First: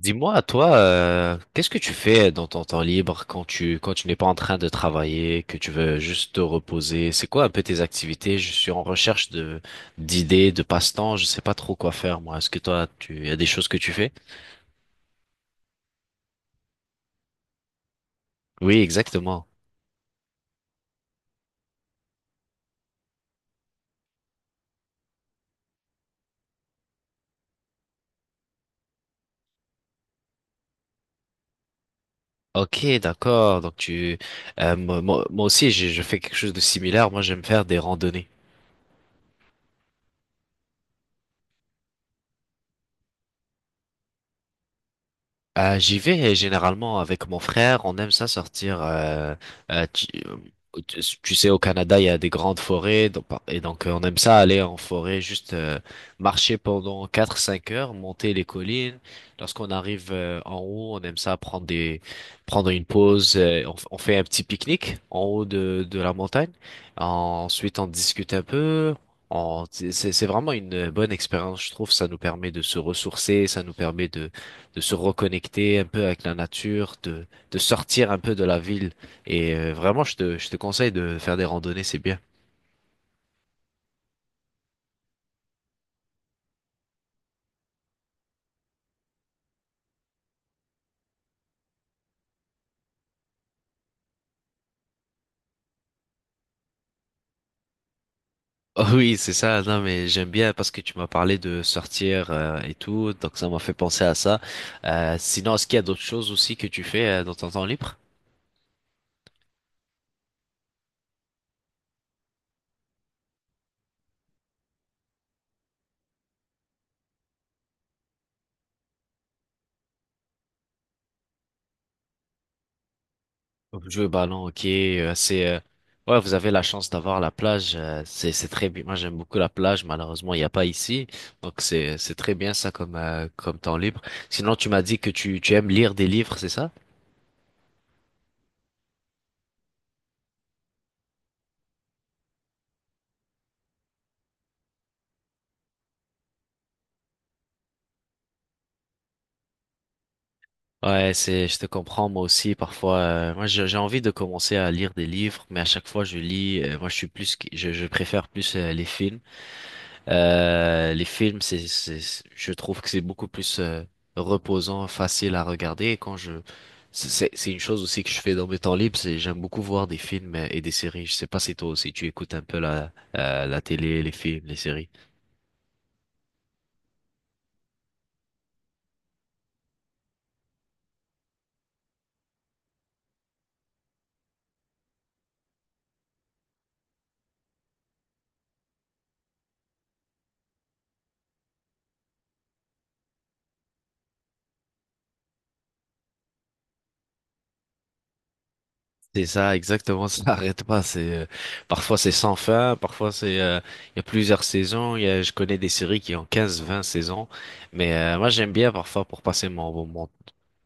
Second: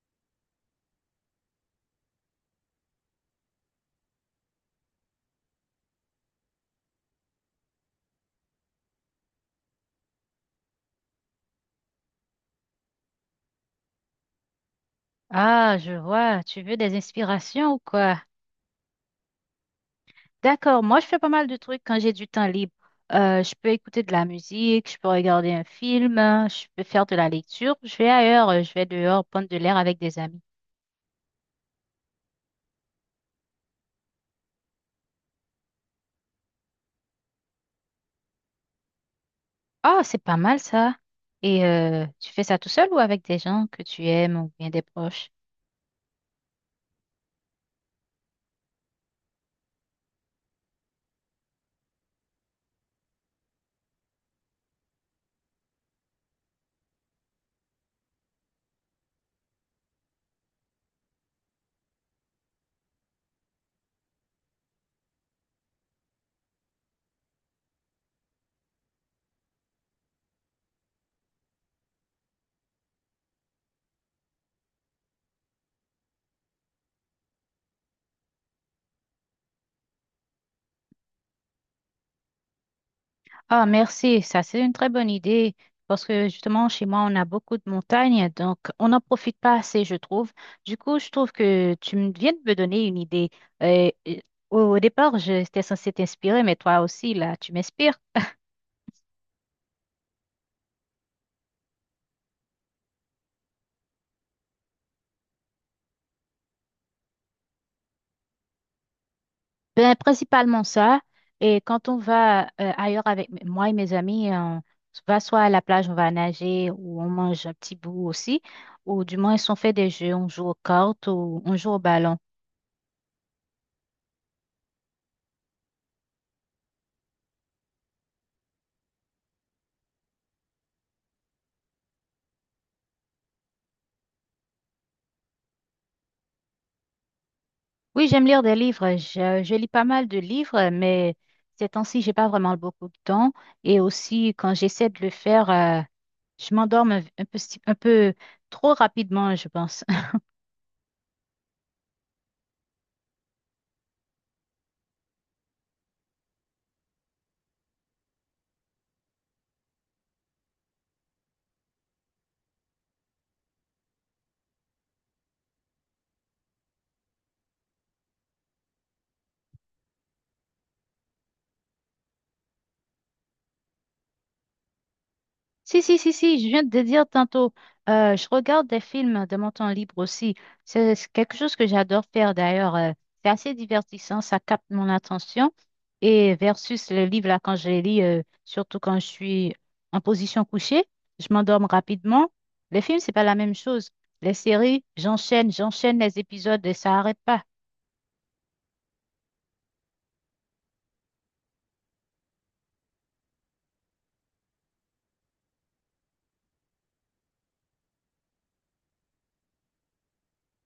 Dis-moi, toi, qu'est-ce que tu fais dans ton temps libre quand tu n'es pas en train de travailler, que tu veux juste te reposer? C'est quoi un peu tes activités? Je suis en recherche de d'idées, de passe-temps. Je sais pas trop quoi faire, moi. Est-ce que toi, tu y a des choses que tu fais? Ah, je vois. Tu veux des inspirations ou quoi? Oui, exactement. D'accord. Moi, je fais pas mal de trucs quand j'ai du temps libre. Je peux écouter de la musique, je peux regarder un film, hein, je peux faire de la lecture. Je vais ailleurs, je vais dehors prendre de l'air avec des amis. Ok, d'accord. Donc tu, moi, moi moi aussi, je fais quelque chose de similaire. Moi, j'aime faire des randonnées. Ah, c'est pas mal ça. Et tu fais ça tout seul ou avec des gens que tu aimes ou bien des proches? J'y vais généralement avec mon frère. On aime ça sortir. Euh, tu, euh, tu sais, au Canada, il y a des grandes forêts. Et donc on aime ça aller en forêt, juste marcher pendant 4-5 heures, monter les collines. Lorsqu'on arrive en haut, on aime ça prendre une pause. On fait un petit pique-nique en haut de la montagne. Ensuite, on discute un peu. C'est vraiment une bonne expérience, je trouve. Ça nous permet de se ressourcer, ça nous permet de se reconnecter un peu avec la nature, de sortir un peu de la ville. Et vraiment, je te conseille de faire des randonnées, c'est bien. Ah, merci. Ça, c'est une très bonne idée parce que justement, chez moi, on a beaucoup de montagnes, donc on n'en profite pas assez, je trouve. Du coup, je trouve que viens de me donner une idée. Euh, euh, au départ, j'étais censée t'inspirer, mais toi aussi, là, tu m'inspires. Oh oui, c'est ça. Non, mais j'aime bien parce que tu m'as parlé de sortir et tout, donc ça m'a fait penser à ça. Sinon, est-ce qu'il y a d'autres choses aussi que tu fais dans ton temps libre? Ben, principalement ça. Et quand on va ailleurs avec moi et mes amis, on va soit à la plage, on va nager ou on mange un petit bout aussi. Ou du moins, si on fait des jeux, on joue aux cartes ou on joue au ballon. Jouer au ballon, ok, c'est ouais, vous avez la chance d'avoir la plage, c'est très bien. Moi, j'aime beaucoup la plage, malheureusement, il n'y a pas ici. Donc c'est très bien ça comme comme temps libre. Sinon, tu m'as dit que tu aimes lire des livres, c'est ça? Oui, j'aime lire des livres. Je lis pas mal de livres, mais ces temps-ci, j'ai pas vraiment beaucoup de temps. Et aussi, quand j'essaie de le faire, je m'endorme un peu, un peu trop rapidement, je pense. Ouais, c'est je te comprends, moi aussi parfois moi j'ai envie de commencer à lire des livres, mais à chaque fois je lis moi je suis plus qui- je préfère plus les films. Les films, je trouve que c'est beaucoup plus reposant, facile à regarder. Et quand je, c'est une chose aussi que je fais dans mes temps libres, c'est j'aime beaucoup voir des films et des séries. Je sais pas si toi aussi tu écoutes un peu la télé, les films, les séries. Si, si, si, si, je viens de te dire tantôt, je regarde des films de mon temps libre aussi. C'est quelque chose que j'adore faire d'ailleurs. C'est assez divertissant, ça capte mon attention. Et versus le livre, là, quand je les lis, surtout quand je suis en position couchée, je m'endorme rapidement. Les films, c'est pas la même chose. Les séries, j'enchaîne, j'enchaîne les épisodes et ça arrête pas. C'est ça, exactement, ça n'arrête pas. C'est Parfois c'est sans fin, parfois c'est il y a plusieurs saisons. Je connais des séries qui ont 15, 20 saisons, mais moi j'aime bien parfois pour passer mon, mon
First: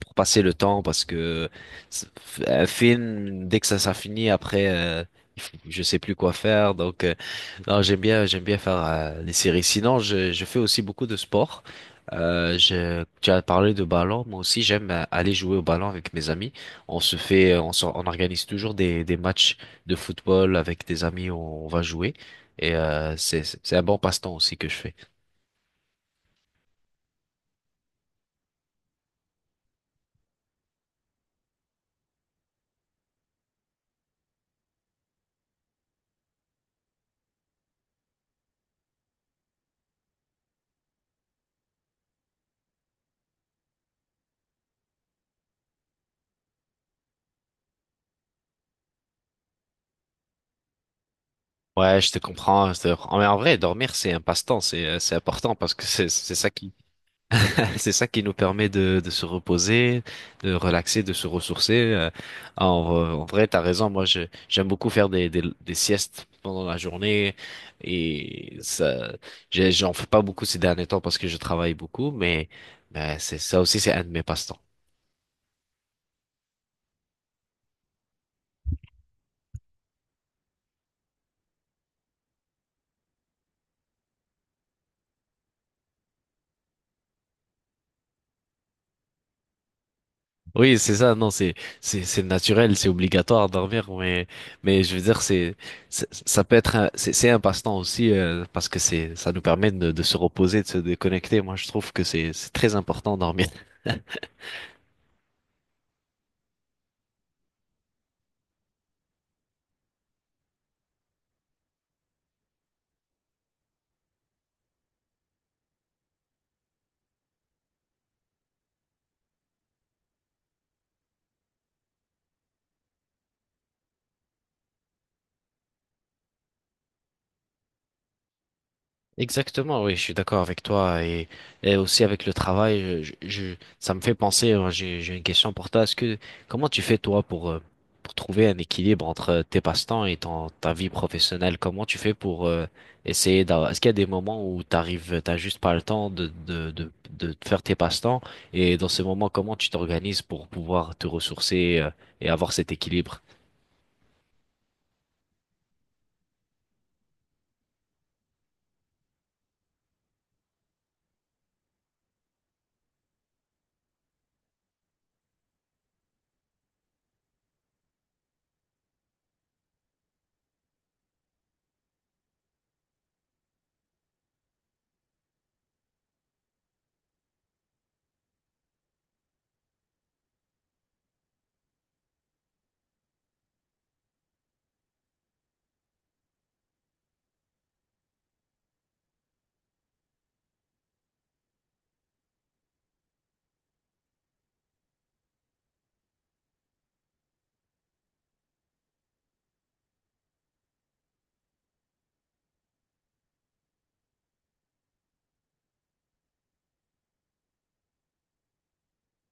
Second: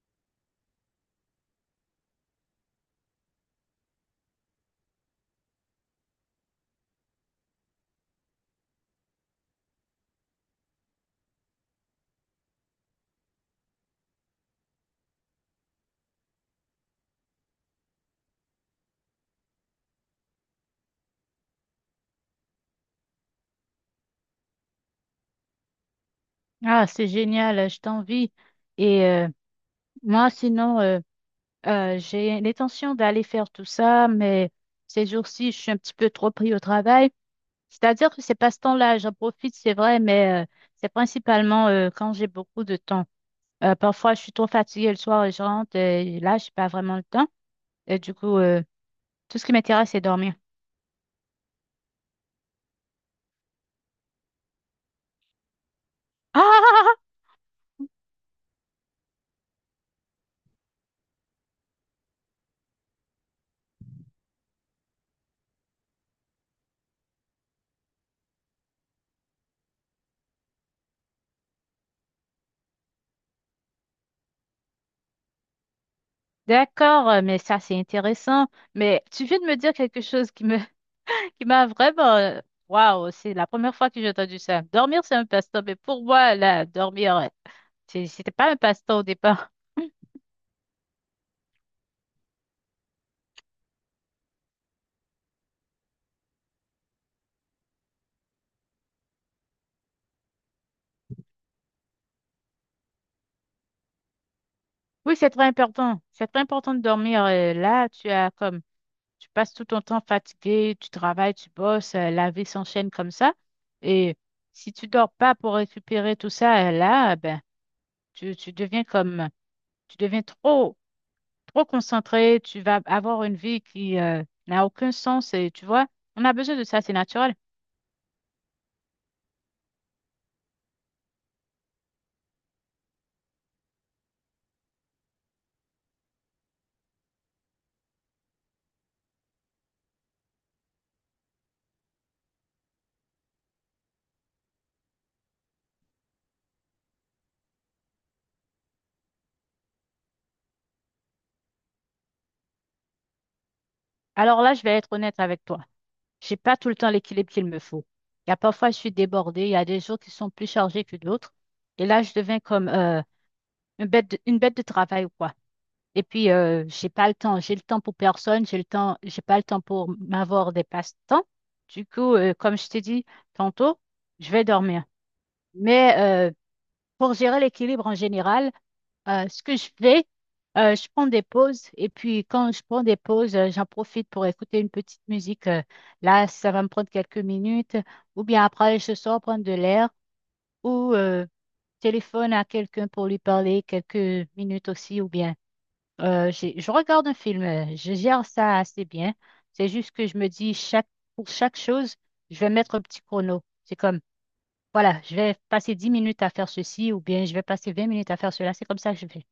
pour passer le temps parce que c'est- un film, dès que ça finit, après, je sais plus quoi faire. Donc, non, j'aime bien faire les séries. Sinon, je fais aussi beaucoup de sport. Tu as parlé de ballon, moi aussi j'aime aller jouer au ballon avec mes amis. On se fait, on, s'or- On organise toujours des matchs de football avec des amis, on va jouer et c'est un bon passe-temps aussi que je fais. Ah, c'est génial, je t'envie. Et moi, sinon, j'ai l'intention d'aller faire tout ça, mais ces jours-ci, je suis un petit peu trop pris au travail. C'est-à-dire que ces passe-temps-là, j'en profite, c'est vrai, mais c'est principalement quand j'ai beaucoup de temps. Parfois, je suis trop fatiguée le soir et je rentre, et là, je n'ai pas vraiment le temps. Et du coup, tout ce qui m'intéresse, c'est dormir. Ouais, je te comprends. Je te comprends. Mais en vrai, dormir, c'est un passe-temps, c'est important parce que c'est ça qui Ah, c'est ça qui nous permet de se reposer, de relaxer, de se ressourcer. Ah, en vrai, en vrai, t'as raison. Moi, je J'aime beaucoup faire des siestes pendant la journée et ça, j'en fais pas beaucoup ces derniers temps parce que je travaille beaucoup, mais c'est ça aussi, c'est un de mes passe-temps. d'accord, mais ça, c'est intéressant. Mais tu viens de me dire quelque chose qui qui m'a vraiment... Waouh, c'est la première fois que j'ai entendu ça. Dormir, c'est un passe-temps, mais pour moi, là, dormir... C'était pas un passe-temps au départ. Oui, c'est ça, non, c'est naturel, c'est obligatoire de dormir, mais je veux dire, c'est- ça peut être un, c'est un passe-temps aussi, parce que ça nous permet de se reposer, de se déconnecter. Moi, je trouve que c'est très important de dormir. Oui, c'est très important. C'est très important de dormir. Là, tu as comme tu passes tout ton temps fatigué, tu travailles, tu bosses, la vie s'enchaîne comme ça. Et si tu dors pas pour récupérer tout ça, là, ben, tu deviens comme tu deviens trop concentré. Tu vas avoir une vie qui n'a aucun sens. Et tu vois, on a besoin de ça, c'est naturel. Exactement, oui, je suis d'accord avec toi et aussi avec le travail, ça me fait penser, j'ai une question pour toi. Comment tu fais toi pour trouver un équilibre entre tes passe-temps et ta vie professionnelle? Comment tu fais pour essayer d'avoir, est-ce qu'il y a des moments où t'arrives, t'as juste pas le temps de faire tes passe-temps et dans ces moments, comment tu t'organises pour pouvoir te ressourcer et avoir cet équilibre? Alors là, je vais être honnête avec toi. J'ai pas tout le temps l'équilibre qu'il me faut. Il y a parfois, je suis débordée. Il y a des jours qui sont plus chargés que d'autres. Et là, je deviens comme une une bête de travail ou quoi. Et puis, j'ai pas le temps. J'ai le temps pour personne. J'ai le temps. J'ai pas le temps pour m'avoir des passe-temps. Du coup, comme je t'ai dit tantôt, je vais dormir. Mais pour gérer l'équilibre en général, ce que je fais, je prends des pauses et puis quand je prends des pauses, j'en profite pour écouter une petite musique. Là, ça va me prendre quelques minutes ou bien après, je sors prendre de l'air ou téléphone à quelqu'un pour lui parler quelques minutes aussi ou bien je regarde un film. Je gère ça assez bien. C'est juste que je me dis pour chaque chose, je vais mettre un petit chrono. C'est comme voilà, je vais passer 10 minutes à faire ceci ou bien je vais passer 20 minutes à faire cela. C'est comme ça que je fais.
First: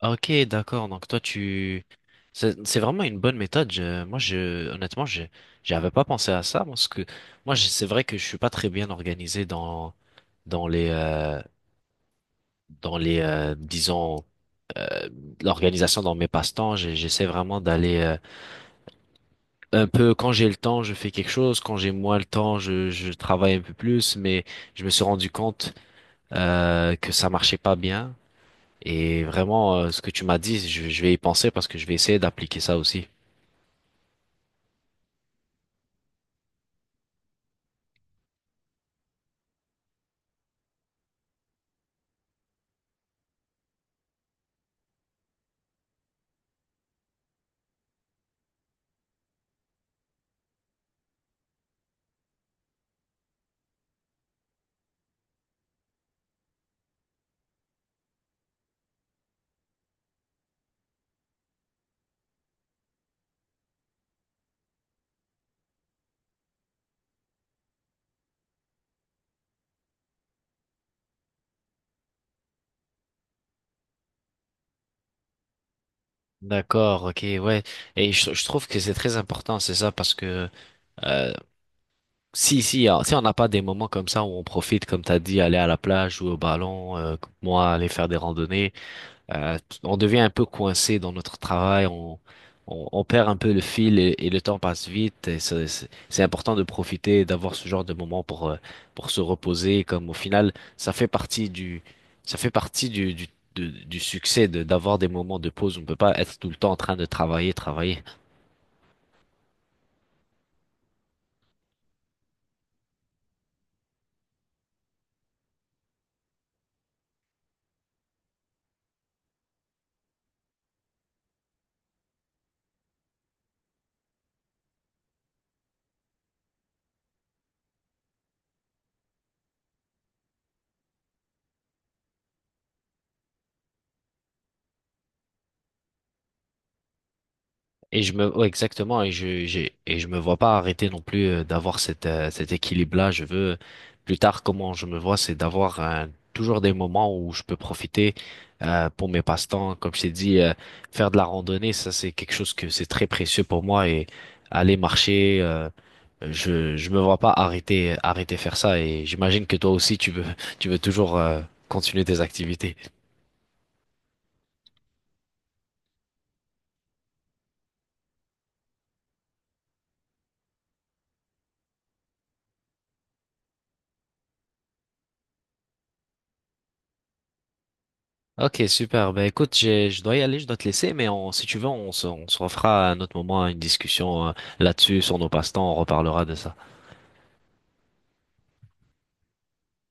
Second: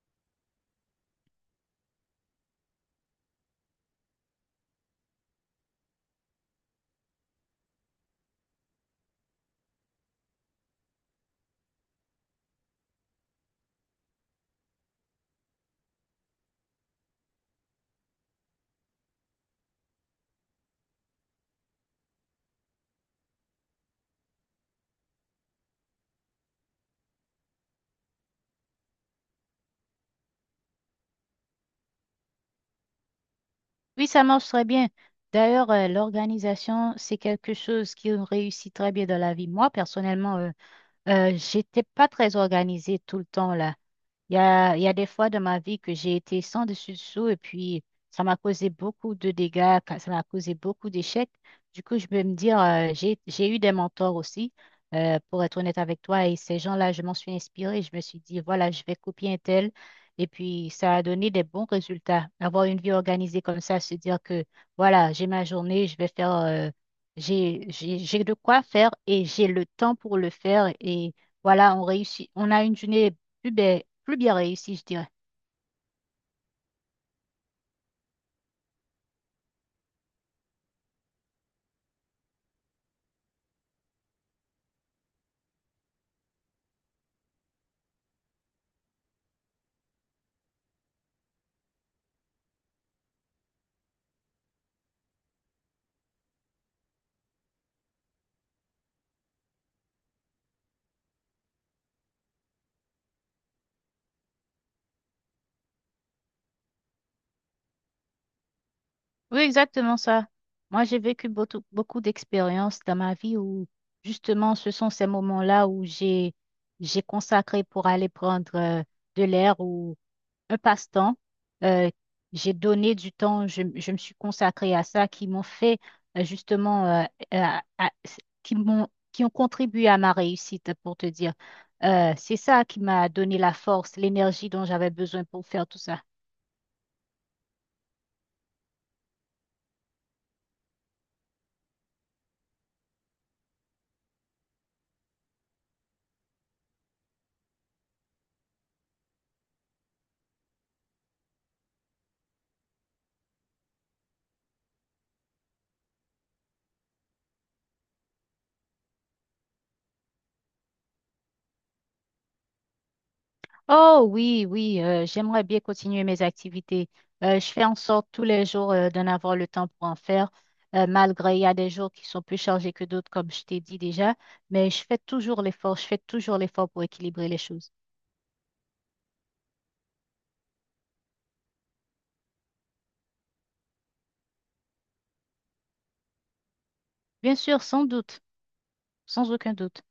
Ah, ok, d'accord. Donc toi, tu... C'est vraiment une bonne méthode. Honnêtement, j'avais pas pensé à ça parce que c'est vrai que je suis pas très bien organisé dans dans les euh, les disons euh, l'organisation dans mes passe-temps. J'essaie vraiment d'aller un peu quand j'ai le temps, je fais quelque chose. Quand j'ai moins le temps, je travaille un peu plus. Mais je me suis rendu compte que ça marchait pas bien. Et vraiment, ce que tu m'as dit, je vais y penser parce que je vais essayer d'appliquer ça aussi. Oui, ça marche très bien. D'ailleurs, l'organisation, c'est quelque chose qui réussit très bien dans la vie. Moi, personnellement, j'étais pas très organisée tout le temps là. Il y a des fois dans ma vie que j'ai été sans dessus dessous et puis ça m'a causé beaucoup de dégâts, ça m'a causé beaucoup d'échecs. Du coup, je peux me dire, j'ai eu des mentors aussi, pour être honnête avec toi, et ces gens-là, je m'en suis inspirée. Je me suis dit, voilà, je vais copier un tel. Et puis, ça a donné des bons résultats. Avoir une vie organisée comme ça, se dire que, voilà, j'ai ma journée, je vais faire, j'ai de quoi faire et j'ai le temps pour le faire. Et voilà, on réussit, on a une journée plus bien réussi, je dirais. D'accord, ok, ouais. Et je trouve que c'est très important, c'est ça, parce que euh, si on n'a pas des moments comme ça où on profite, comme t'as dit, aller à la plage, jouer au ballon, moi aller faire des randonnées, on devient un peu coincé dans notre travail, on perd un peu le fil et le temps passe vite. C'est important de profiter, d'avoir ce genre de moment pour se reposer, comme au final, ça fait partie du succès d'avoir des moments de pause. On ne peut pas être tout le temps en train de travailler, travailler. Oui, exactement ça. Moi, j'ai vécu beaucoup d'expériences dans ma vie où, justement, ce sont ces moments-là j'ai consacré pour aller prendre de l'air ou un passe-temps. Euh, j'ai donné du temps, je me suis consacrée à ça, qui m'ont fait euh, justement, euh, à- à- qui m'ont, qui ont contribué à ma réussite, pour te dire. C'est ça qui m'a donné la force, l'énergie dont j'avais besoin pour faire tout ça. Ouais, exactement, et je me vois pas arrêter non plus d'avoir cet équilibre-là. Plus tard, comment je me vois, c'est d'avoir toujours des moments où je peux profiter pour mes passe-temps. Comme je t'ai dit, faire de la randonnée, ça, c'est quelque chose que c'est très précieux pour moi et aller marcher, je me vois pas arrêter faire ça. Et j'imagine que toi aussi, tu veux, tu veux toujours continuer tes activités. Oh oui, oui, j'aimerais bien continuer mes activités. Je fais en sorte tous les jours d'en avoir le temps pour en faire, malgré il y a des jours qui sont plus chargés que d'autres, comme je t'ai dit déjà, mais je fais toujours l'effort, je fais toujours l'effort pour équilibrer les choses. Ok, super. Ben écoute, je dois y aller, je dois te laisser, mais si tu veux, on se refera à un autre moment une discussion là-dessus sur nos passe-temps, on reparlera de ça. Bien sûr, sans doute, sans aucun doute.